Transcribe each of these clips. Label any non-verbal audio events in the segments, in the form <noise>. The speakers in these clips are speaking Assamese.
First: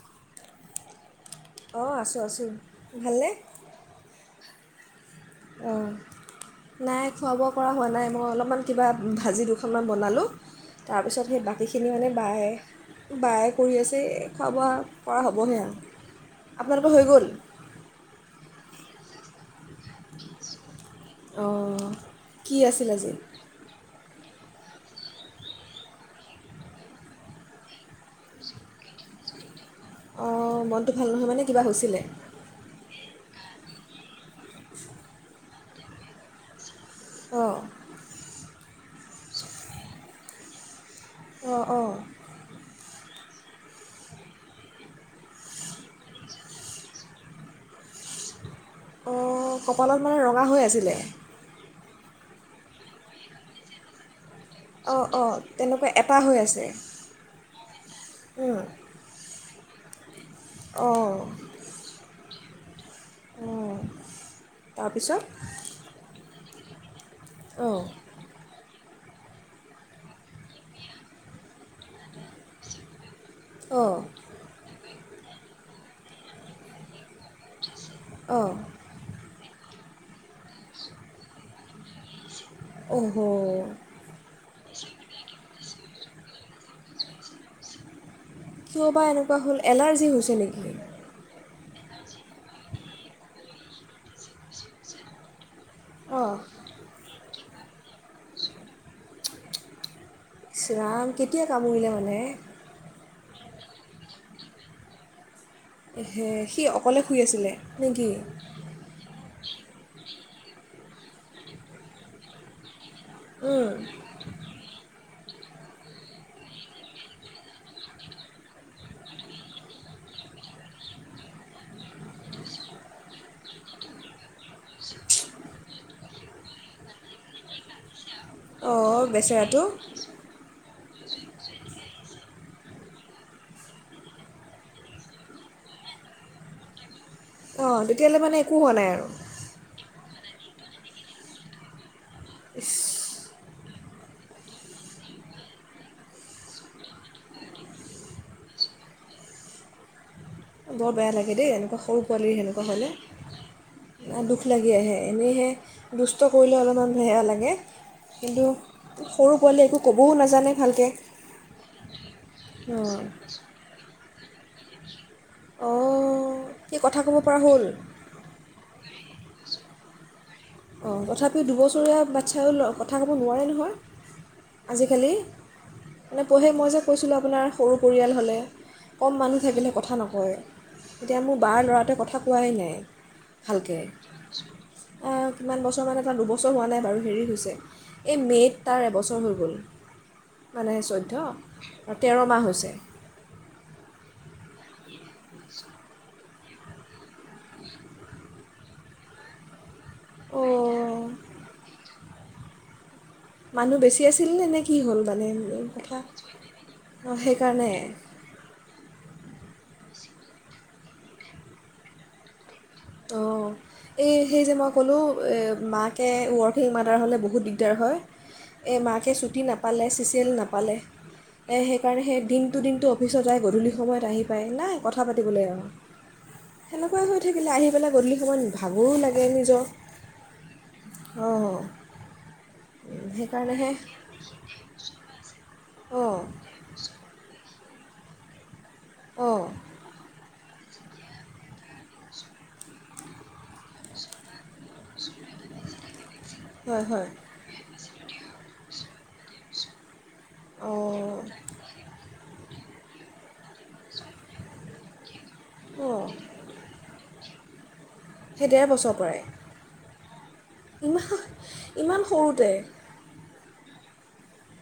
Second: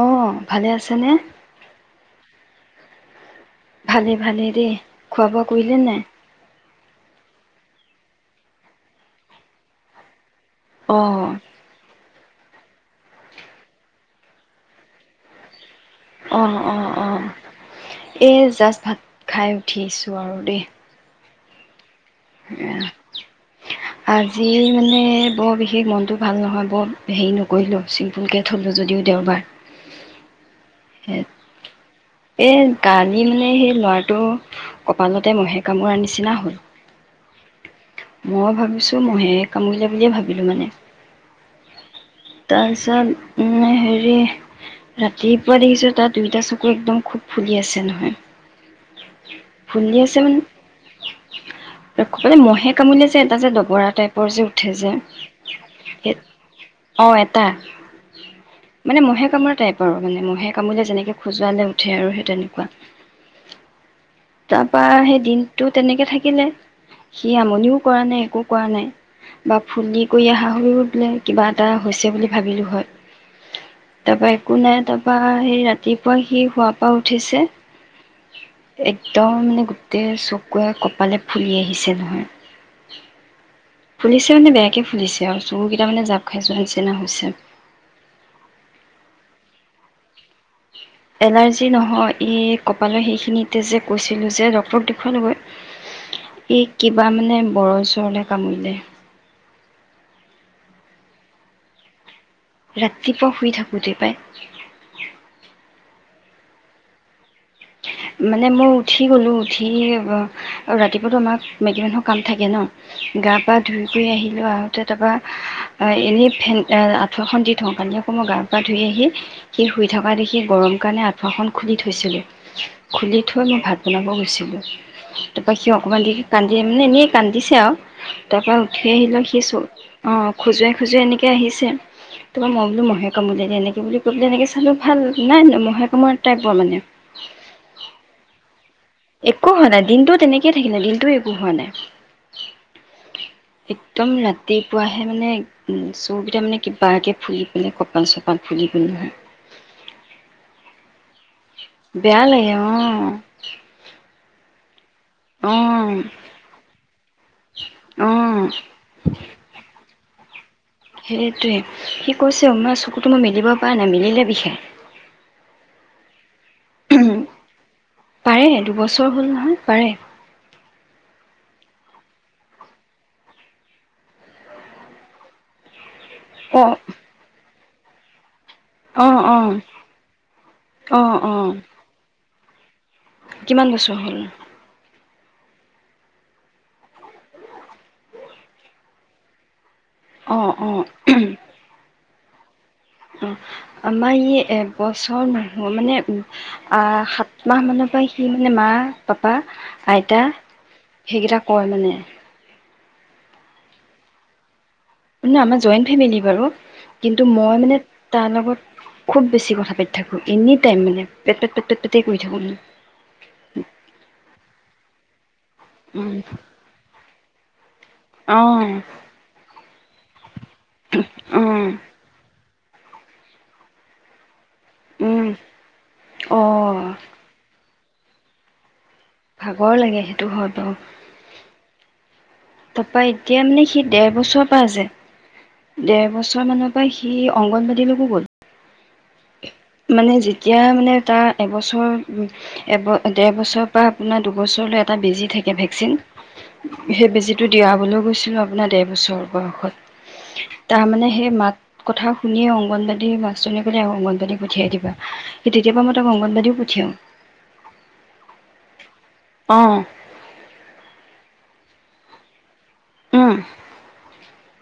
অ ভালে আছে নে? অঁ আছোঁ আছোঁ। ভালনে? ভালে ভালে দে। খোৱা বোৱা কৰিলে অঁ নাই? নাই খোৱা বোৱা কৰা হোৱা নাই মই অলপমান কিবা ভাজি দুখনমান বনালোঁ তাৰপিছত অ', সেই বাকীখিনি মানে বায়ে বায়ে কৰি আছে খাব কৰা হ'বহে আৰু অ অ আপোনালোকৰ হৈ অ গ'ল এই জাচ ভাত খাই উঠিছোঁ আৰু দেই অ কি আছিল আজি আজি মানে বৰ বিশেষ মনটো ভাল নহয় বৰ হেৰি নকৰিলোঁ চিম্পুলকে থলোঁ যদিও দেওবাৰ অঁ মনটো ভাল নহয় মানে কিবা হৈছিলে? এই কালি মানে সেই ল'ৰাটো কপালতে মহে কামোৰাৰ নিচিনা হ'ল অ মই ভাবিছোঁ মহে কামুৰিলে বুলিয়ে ভাবিলোঁ মানে অ অ তাৰপিছত হেৰি ৰাতিপুৱা দেখিছোঁ তাত দুইটা চকু একদম খুব ফুলি আছে নহয় অঁ ফুলি কপালত আছে মানে ৰঙা হৈ আছিলে <unintelligible> মহে কামুৰিলে ছাগে তাৰছত ডবৰা টাইপ ওপৰ যে উঠে যে অঁ অঁ তেনেকুৱা এটা সেত হৈ আছে অ এটা উম, মানে মহে কামোৰা টাইপ অ মানে মহে হে কামোৰিলে অঁ যেনেকে খজুৱালে উঠে আৰু সেই তেনেকে কোৱা উম তাৰ পা সেই দিনটো তেনেকে থাকিলে। সি আমনিও অঁ কৰা নাই, একো কৰা নাই। বা ফুলি কৰি আহা হ'লেও বোলে কিবা এটা হৈছে বুলি ভাবিলো হয়। অঁ তাৰপা একো নাই তা পা সেই ৰাতিপুৱা সি শুৱা পা উঠিছে অঁ একদম মানে গোটেই চকুৱে কপালে ফুলি আহিছে নহয়। ওহোঁ ফুলিছে মানে বেয়াকে ফুলিছে আৰু চো কেইটা মানে জাপ খাই যোৱাৰ নিচিনা হৈছে। কিয় বা এনেকুৱা হ'ল। এলাৰ্জি হৈ এনেকে যি নহয় এই কপালৰ সেইখিনিতে যে কৈছিলোঁ যে ডক্টৰক অহ দেখুৱালগৈ। এই কিবা মানে বৰল-চৰলে কামুৰিলে। ইছ ৰাম! কেতিয়া কামুৰিলে মানে। ৰাতিপুৱা শুই থাকোঁতে পাই। ধেই, সি অকলে শুই আছিলে? নেকি মানে মই উঠি গ'লোঁ। উঠি, ৰাতিপুৱাতো আমাক মাইকী মানুহৰ কাম থাকে ন। গা পা ধুই কৰি আহিলোঁ, আহোঁতে তাৰপৰা অ এনেই ফেন অ আঁঠুৱাখন দি থওঁ কাৰণ কি আকৌ মই গা পা ধুই আহি সি শুই থকা দেখি গৰম কাৰণে আঁঠুৱাখন খুলি থৈছিলোঁ। খুলি থৈ মই ভাত বনাব গৈছিলোঁ। তাৰপৰা সি অকমান দেৰি কান্দি মানে এনেই কান্দিছে আৰু। তাৰপৰা উঠি অঁ আহিলোঁ। সি বেচেৰাটো চ অঁ খজুৱাই খজুৱাই এনেকে আহিছে তোমাৰ মই বোলো মহে কামুৰিলে নেকি বুলি কৈ পেলে এনেকে চালো ভাল নাই ন মহে কামোৰা টাইপৰ মানে। অঁ তেতিয়াহ'লে মানে একো হোৱা নাই আৰু একো হোৱা নাই দিনটো তেনেকেই থাকিলে দিনটোও একো হোৱা নাই। একদম ৰাতিপুৱাহে মানে ম চকুকেইটা মানে কিবাকে ফুলি পেনে কপাল চপাল ফুলি পেনে বৰ বেয়া লাগে দেই এনেকুৱা সৰু পোৱালিৰ এনেকুৱা হ'লে অঁ দুখ লা <unintelligible> আহে এনেহে অঁ দুষ্ট কৰিলে অলপমান বেয়া লাগে, অঁ কিন্তু সৰু পোৱালি একো ক'বও নাজানে। ভালকৈ সেইটোৱে, সি কৈছে মা চকুতো মই মিলিব পৰা নাই মিলে বিষাই অঁ সি উ কথা ক'ব পৰা হ'ল পাৰে দুবছৰ হ'ল নহয় পাৰে অঁ তথাপিও দুবছৰীয়া বাচ্ছা ও কথা ক'ব নোৱাৰে নহয় আজিকালি মানে পঢ়ে মই অ', যে কৈছিলোঁ আপোনাৰ সৰু পৰিয়াল হ'লে কম অ', মানুহ অ', থাকিলে কথা নকয়, অ', এতিয়া মোৰ অ', বাৰ ল'ৰাটোৱে কথা ক পোৱাই নাই কিমান ভালকৈ বছৰ হ'ল? কিমান বছৰ মানে তাৰ দুবছৰ হোৱা নাই বাৰু হেৰি হৈছে এই মে'ত তাৰ এবছৰ হৈ গ'ল‌। অ', মানে অ', চৈধ্য আৰু তেৰ মাহ হৈছে। অ, আমাৰ ই একবছৰ নহোৱা মানে আহ সাত মাহ মানৰ পৰা সি মানে মা পাপা আইতা অঁ সেইকেইটা কয় মানে। মানুহ বেছি আছিল নে নে কি হ'ল মানে এনে আমাৰ জইণ্ট কথা ফেমিলি বাৰু অঁ কিন্তু মই মানে সেইকাৰণে তাৰ লগত খুব বেছি কথা পাতি থাকো। এনি টাইম মানে টেপ-তেপ-টেপ- তেপে কৰি থাকো মানে। অ এই সেই যে মই ক'লো এ মাকে ৱৰ্কিং মাদাৰ হলে বহুত <unintelligible> দিগদাৰ হয়। এ অ', মাকে চুটি নাপালে, চিচিএল নাপালে অ', সেইকাৰণে সেই দিন দুদিনটো অফিচত যায়। গধূলি সময়ত আহি নাই কথা উম, পাতিবলে আৰু অ', সেনেকুৱাই হৈ থাকিল। আহি তাকে গধলি সময়ত ভাগৰো লাগে। নিজৰ ভাগৰ লাগে সেইটো হয় বাৰু। অঁ তাৰপা উম, এতিয়া মানে সেইকাৰণেহে সি ডেৰ বছৰৰ পৰা আছে। ডেৰ অঁ বছৰ মানৰ পৰা সি অক অংগনবাডী লৈকো গ'ল। অঁ মানে যেতিয়া মানে তাৰ এবছৰ এব দেৰ বছৰৰ পৰা আপোনাৰ দু বছৰলৈ এটা বেজি থাকে ভেকচিন, হয় হয় সেই বেজীটো দিয়াবলৈ গৈছিলোঁ আপোনাক ডেৰ বছৰ বয়সত তাৰমানে অঁ সেই মাত কথা শুনি অং অংগনবাডী মাষ্টৰনি সতে অংগনবাডী পঠিয়াই দিবা। স তেতিয়াৰ পৰা মই তাক অংগনবাডীও পঠিয়াওঁ। সি ডেৰ বছৰ পৰাই <unintelligible> ইমান সৰুতে অ।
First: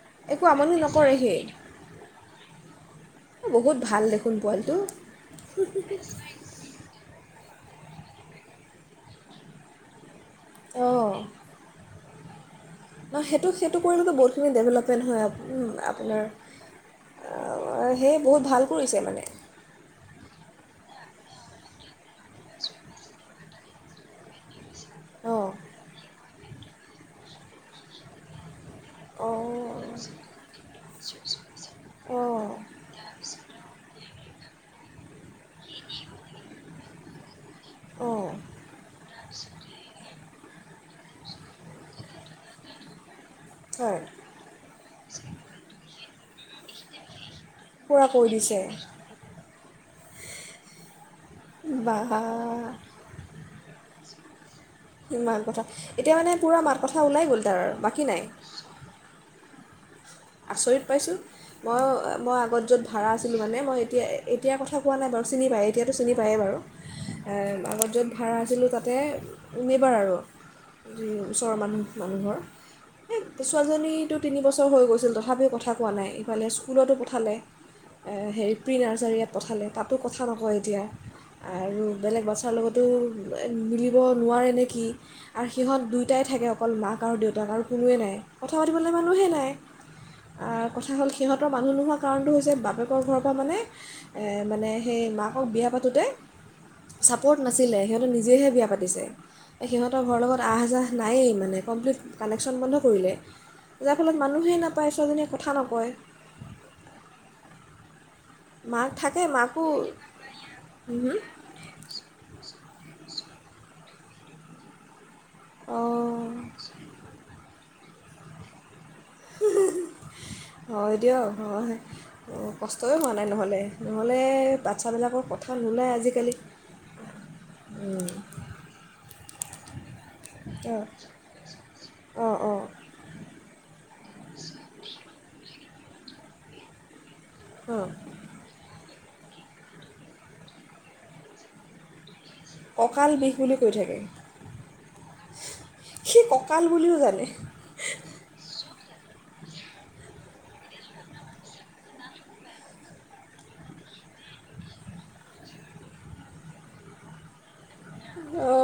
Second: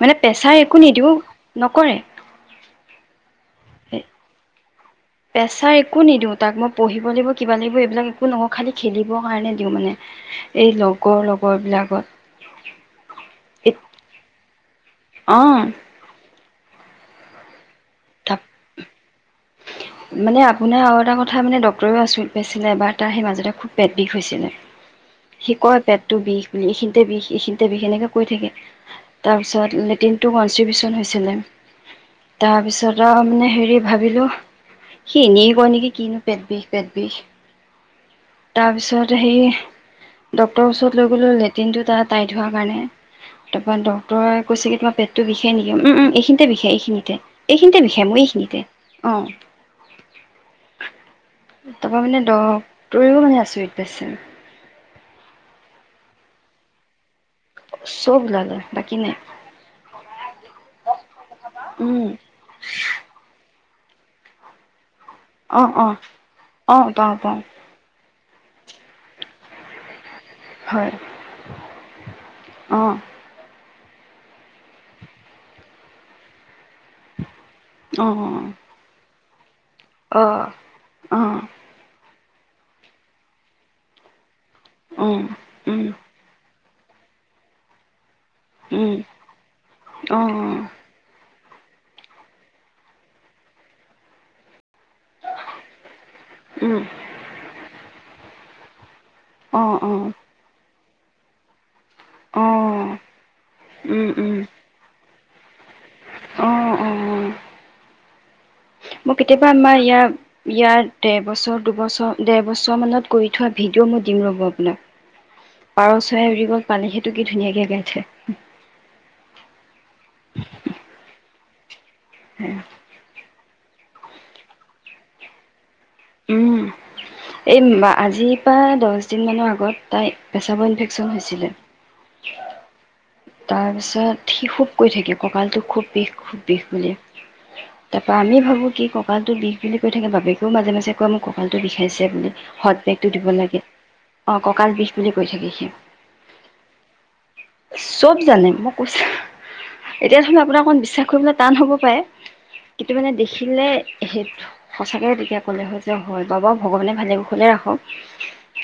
মানে পেছাৰ আমনি একো নিদিও। নকৰে সি এ, নকৰে। বহুত ভাল দেখোন পোৱালিটো। পেছা একো নিদিও তাক মই পঢ়িব লাগিব কিবা লাগিব এইবিলাক একো নকওঁ, খালি খেলিবৰ কাৰণে দিওঁ মানে। এই অঁ লগৰ লগৰ বিলাকত ন সেইটো- সেইটো কৰিলেটো বহুত খিনি দেভেলপ নহয় অঁ আপোনাৰ আ, সেই বহুত ভাল কৰিছে মানে মানে আপোনাৰ আৰু এটা ক কথা মানে ডক্টৰেও আচৰিত পাইছিলে, এবাৰ তাৰ সেই মাজতে খুব পেট বিষ হৈছিলে। অঁ সি কয় পেটটো বিষ এই খিনিতে বিষ এই সিনিতে বিষ এনেকে কৈ থাকে। অঁ তাৰপিছত লেটিনটো কনষ্ট্ৰিবউচন হৈছিলে, অঁ তাৰপিছত তাৰমানে হেৰি ভাল ভাবিলো, সি ইনেই কয় নেকি, কিনো পেট বিষ-পেট বিষ। অঁ তাৰপিছত সেই ডক্টৰৰ ওচৰত লৈ গ'লো, লেট্ৰিনটো তাৰ টাইত হোৱাৰ কাৰণে। তাৰপৰা হয় ডক্তৰে কৈছে কি তোমাৰ পেটটো বিষাই নিকি, উম্ উম্ এইখিনিত তে বিষাই এইখিনিতে। এইখিনিতে পূৰা বিষাই মোৰ কৰি দিছে এইখিনিতে, অ। <inaudible> বা তপা মানে দহ হে আচৰিত পাইছোঁ। মাত কথা, এতিয়া মানে পুৰা মাত কথা ওলাই গ'ল। তাৰ বাকী চব নাই ওলালে বাকী নাই। আচৰিত পাইছোঁ, উম মই- মই আগত য'ত ভাড়া আছিলোঁ মানে মই এতিয়া, এতিয়া কথা পোৱা নাই বাৰু চিনি অ পায়, অ এতিয়াতো চিনি পায়েই বাৰু অ পাওঁ পাওঁ আগত য'ত ভাড়া আছিলোঁ তাতে নেইবাৰ আৰু। হয় ওচৰৰ মানুহ মানুহৰ অ টো তিনি বছৰ হৈ গৈছিল তথাপিও কথা কোৱা নাই, ইফালে স্কুলটো পঠালে, অ হেৰি প্ৰি নাৰ্চাৰী য়াত পঠালে তাতো কথা অ নকয় এতিয়া অ আৰু বেলেগ তাৰ লগতো মিলিব নোৱাৰে নে কি উম আৰু সিহত উম দুইটাই থাকে অকল মাক আৰু দেউতাক আৰু কোনোৱেই নাই। কথা পাতিবলৈ মানুহে নাই। অ অ কথা হ'ল সিহঁতৰ মানুহ নোহোৱা কাৰণটো হৈছে বাপেকৰ ঘৰৰ পৰা মানে মানে সেই মাকক বিয়া পাতোতে উম চাপৰ্ট নাছিলে সিহঁতে নি জেহে বিয়া পাতিছে অ অ সিহঁতৰ ঘৰৰ লগত আহ যাহ নাইয়ে মানে কমপ্লিট অ কানেকশ্যন বন্ধ কৰিলে যাৰ উম ফলত উম মানুহে নাপ ছোৱালীজনীয়ে কথা নকয় অ অ মাক মোৰ থাকে কেতিয়াবা মাকো আমাৰ ইয়াৰ ইয়াৰ দেৰ বছৰ দুবছৰ ডেৰ বছৰ মানত কৰি থোৱা ভিডিঅ' মই দিম ৰ'ব আপোনাক পাৰ অঁ চৰাই উৰি গল পালে সেইটো কি ধুনীয়াকে গাই থে অ হয় দিয়ক অ কষ্টয়ে হোৱা নাই নহ'লে নহ'লে বাচ্ছাবিলাকৰ কথা নোলায় আজিকালি উম এই আজিৰ পৰা দহ দিন মানৰ আ গত তাইৰ পেচাব অঁ ইনফেকচন হৈছিলে অঁ অঁ তাৰ পিছত সি খুব কৈ থা কে কঁকালতো খুব বিষ খুব বিষ বুলি অঁ তাৰ পৰাা আমি ভাবো কি ক কঁকালটো বিষ বুলি কৈ থাকে বাপকেও মাজে মাজে কৈ মোক কঁকালটো বিষাইছে ব বুলি হট বেগটো কঁকাল দিব বিষ বুলি লাগে কৈ থাকে অ ককাল বিষ বুলি কৈ থাকে সি সি কঁকাল বুলিও জানে চব জানে মই কৈছো ন এতিয়া ধৰি ল আপোনাৰ অকণ বিশ্বাস কৰিবলৈ টান হ'ব পাৰে কিন্তু মানে দেখিলে সেই সঁচাকৈ তেতিয়া ক'লে হয় যে হয় বাবা ভগৱানে ভালে কুশলে ৰাখক অ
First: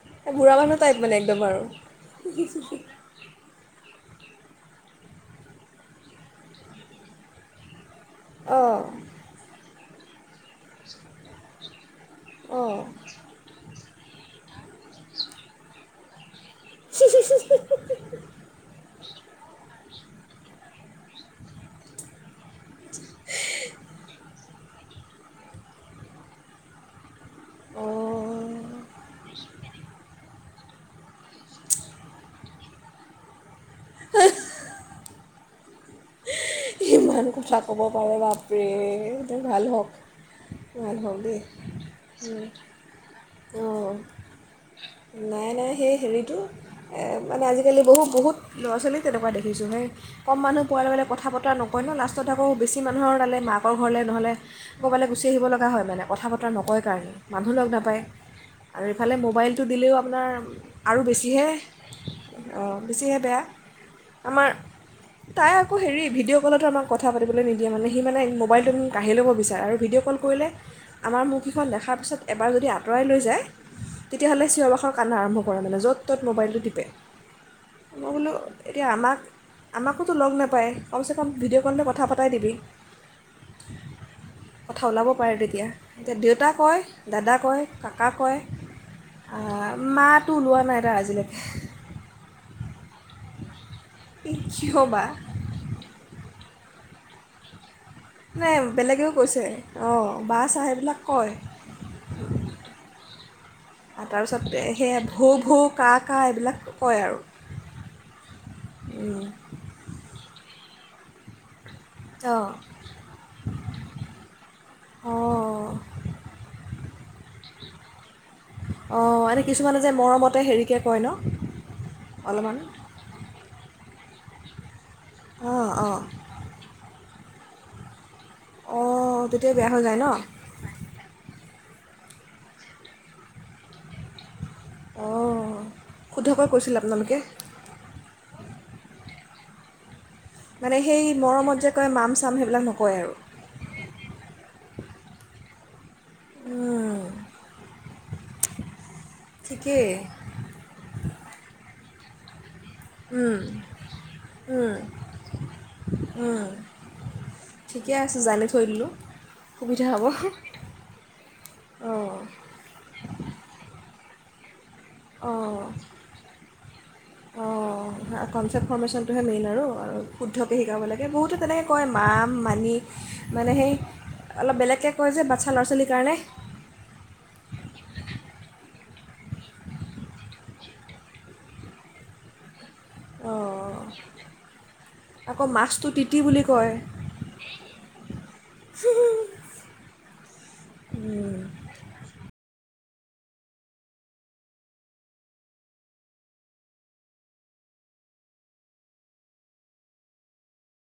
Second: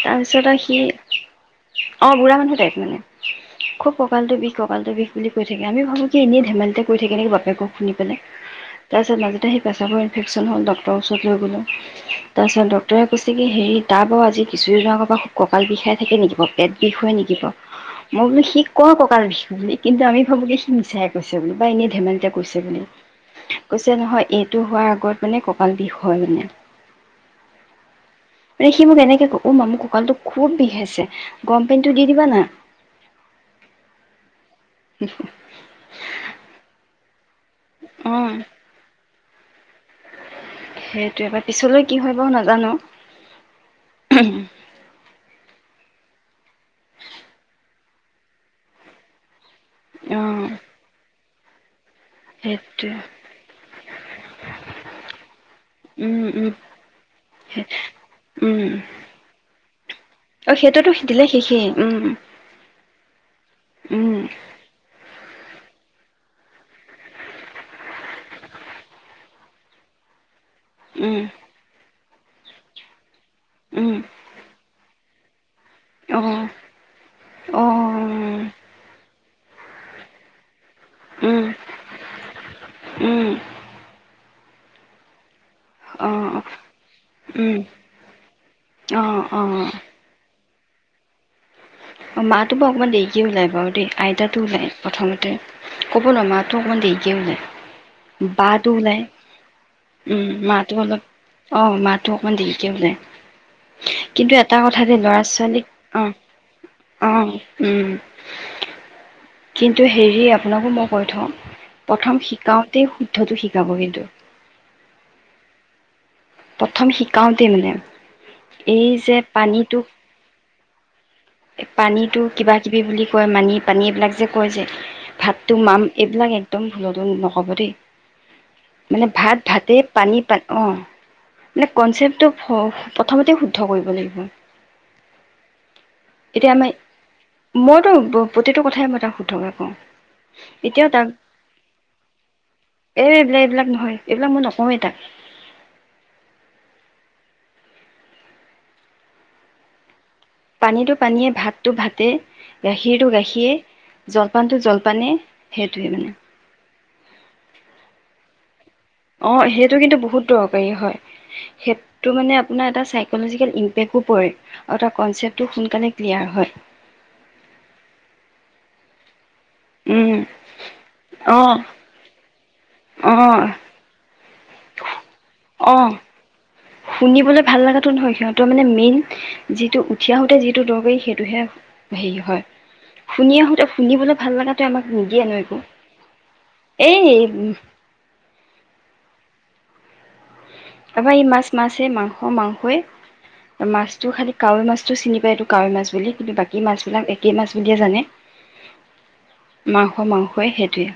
তাৰপিছত বুঢ়া আৰু সি মানুহ টাইপ মানে একদম আৰু অ বুঢ়া মানুহ টাইপ মানে খুব ককালটো বিষ ককালটো বিষ বুলি ক থাকে আমি ভাবো কি এনে ধেমালিতে কৈ থাকে নেকি বাপেকক শুনি অঁ তাৰপিছত মাজতে সেই পেচাব ইনফেকচন হ'ল ডক্তৰ ওচৰত লৈ গলোঁ তাৰপিছত অঁ ডক্তৰে কৈছে কি হেৰি তাৰ বাৰু আজি কিছুদিনৰ আগৰ পৰা খুব কঁকাল বিষাই থাকে নেকি বাও পেট বিষয়ে নেকি বাৰু মই বোলো সি কওঁ কঁকাল বিষ বুলি কিন্তু আমি ভাবো যে সি মিছাই কৈছে বুলি বা এনেই ধেমালিতে কৈছে বুলি কৈছে নহয় এইটো হোৱাৰ আগত মানে কঁকাল বিষ হয় মানে অঁ মানে সি মোক এনেকে ক উ ম মু কঁকালটোক খুব বিষ আছে গৰম পানীটো দি দিবা না উম সিমান কথা ক'ব পাৰে অ' বাপৰে ভাল হওঁক ভাল হওঁক সেইটোৱে বা দেই পিছলৈ কি হয় বাৰু নাজানো। উ অঁ নাই নাই সেই হেৰিটো মানে আজিকালি বহুত বহুত ল'ৰা ছোৱালী তেনেকুৱা দেখ কম অ' মানুহ পোৱাৰ কথা পা <inaudible> কই লাষ্টত আকৌ বেছি সেইটোৱে মানুহৰ তালে মাকৰ ঘৰলৈ নহ'লে ক'ৰবালৈ গুচি আহিব লগা হয় মানে উম, কথা বতৰা উম, নকয় কাৰণে মানুহ লগ নাপায় উম, আৰু ইফালে মোবাইলটো দিলেও আপোনাৰ অ' সেইটোতো আৰু দিলে বেছিহে শেষেই উম, অঁ বেছিহে বেয়া উম, আমাৰ তাই আকৌ হেৰি ভিডঅ' কবলে তোমাক কথা পাতিলৈ নিদিয়ে মানে মানে মোবাইলটো কা়ঢ়ি ল'ব বিচাৰে ভিডঅ'কল কৰিলে উম, আমাৰ মুখকেইখন দেখাৰ পিছত এবাৰ যদি আঁতৰাই লৈ যায় উম, তেতিয়াহ'লে চোৱাবখৰ কান্দোন আৰম্ভ কৰা মানে য'ত ত'ত অ', মোবাইলটো টিপে অ', মই বোলো এতিয়া আমাক আমাকোতো লগ নাপায় ক উম, ভিডিঅ' কললৈ কথা পতাই দিবি উম, কথা ওলাব পাৰে তেতিয়া এতিয়া অ', দেউতা, কয় উম, দাদাকয়, কাকা কয়, অ', অ', মাটো ও লোৱা নাই আৰু আজিলৈকে অঁ মাটো বা অলপ দেৰিকৈ ওলায় বাৰু দেই আইতাটো ওলায় কিয় বা প্ৰথমতে ক'বলৈ'মাক মোৰ অকনমান দেৰিকৈ ওলাই নাই বাটো ওলাই বেলেগেও কৈছে অঁ উম বা চা মাটো সেইবিলাক অলপ কয় অঁ মাটো অকমান দেৰিকে ওলাই আৰু কিন্তু তাৰপিছত এটা কথা দ সেয়া ল'ৰা ভৌ ভৌ ছোৱালীক কা অঁ কা এইবিলাক কয় আৰু অঁ উম, উম, কিন্তু হেৰি হি আপোনাকো মই কৈ থওঁ প্ৰথম অঁ শিকাওতেই শুদ্ধটো শিকাব কিন্তু অঁ প্ৰথম শিকাওতে মানে এই অ এনে কিছুমানে যে মৰমতে হেৰিকে। পানীতো কিবা কিবি বুলি কয় মানি পানী এইবিলাক যে কৈ যে ভাতটো অঁ মাম অঁ এইবিলাক একদম ভুলতো হব দেই মানে অঁ ভাত তেতিয়া বেয়া ভাতে হৈ যায় ন পানী পান অ মানে কনচেপ্টটো প্ৰথমতে শুদ্ধ কৰিব লাগিব। অঁ শুদ্ধকৈ এতিয়া কৈছিল আপোনালোকে আমাৰ মইতো প্ৰতিটো কথাই মই তাক শুদ্ধকে কওঁ। মানে এতিয়াও সেই তাক মৰমত যে কয় মাম চাম সেইবিলাক নকয় এ আৰু এইবিলাক এইবিলাক নহয় এইবিলাক মই নকওঁৱেই তাক। উম ঠিকেই পানীটো পানীয়ে ভাতটো ভাতেই গাখীৰটো উম, গাখীৰেই জলপানটো উম, জলপানেই সেইটোৱে মানে। উম, ঠিকে আছে জানি থৈ দিলোঁ অ সেইটো সুবিধা কিন্তু বহুত হ'ব দৰকাৰী হয় সেইটো অঁ মানে আপোনাৰ এটা চাইকলজিকেল পৰি আৰু তাৰ কনচেপ্টটো অঁ সোনকালে ক্লিয়াৰ হয়। মে আৰু আৰু উম শুদ্ধকে শিকাব লাগে বহুতো অ তেনেকৈ কয় মাম মানি অ মানে সেই অলপ বেলেগকৈ কয় যে বাচ্ছা ল'ৰা অ ছোৱালীৰ কাৰণে শুনিবলে ভাল লগাতটো নহয় সিহঁতৰ মানে মেইন যিটো উঠি আহোতে যিটো দৰকাৰী সেইটোহে হেৰি হয়। শুনি আহোতে অঁ শুনিবলৈ ভাল লগাতোয়ে আমাক নিদিয়ে নো আকৌ একো মাছটো তিতি বুলি এই কয় উ তাৰপৰা এই মাছ মাছে মাংস মাংসই মাছটো খালি কাৱৈ মাছটো চিনি পায় এইটো কাৱৈ মাছ বুলি কিন্তু বাকী মাছবিলাক একেই মাছ বুলিয়ে জানে, মাংস মাংসই সেইটোৱে,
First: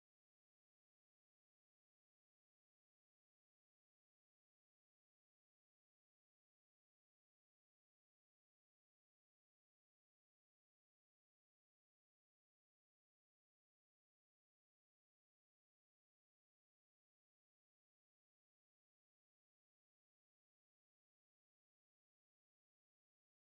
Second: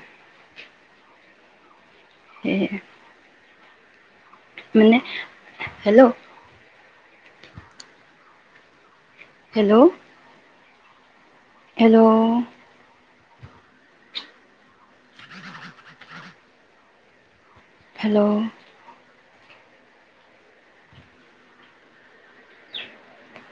সেয়ে মানে হেল্ল' হেল্ল' হেল্ল' হেল্ল'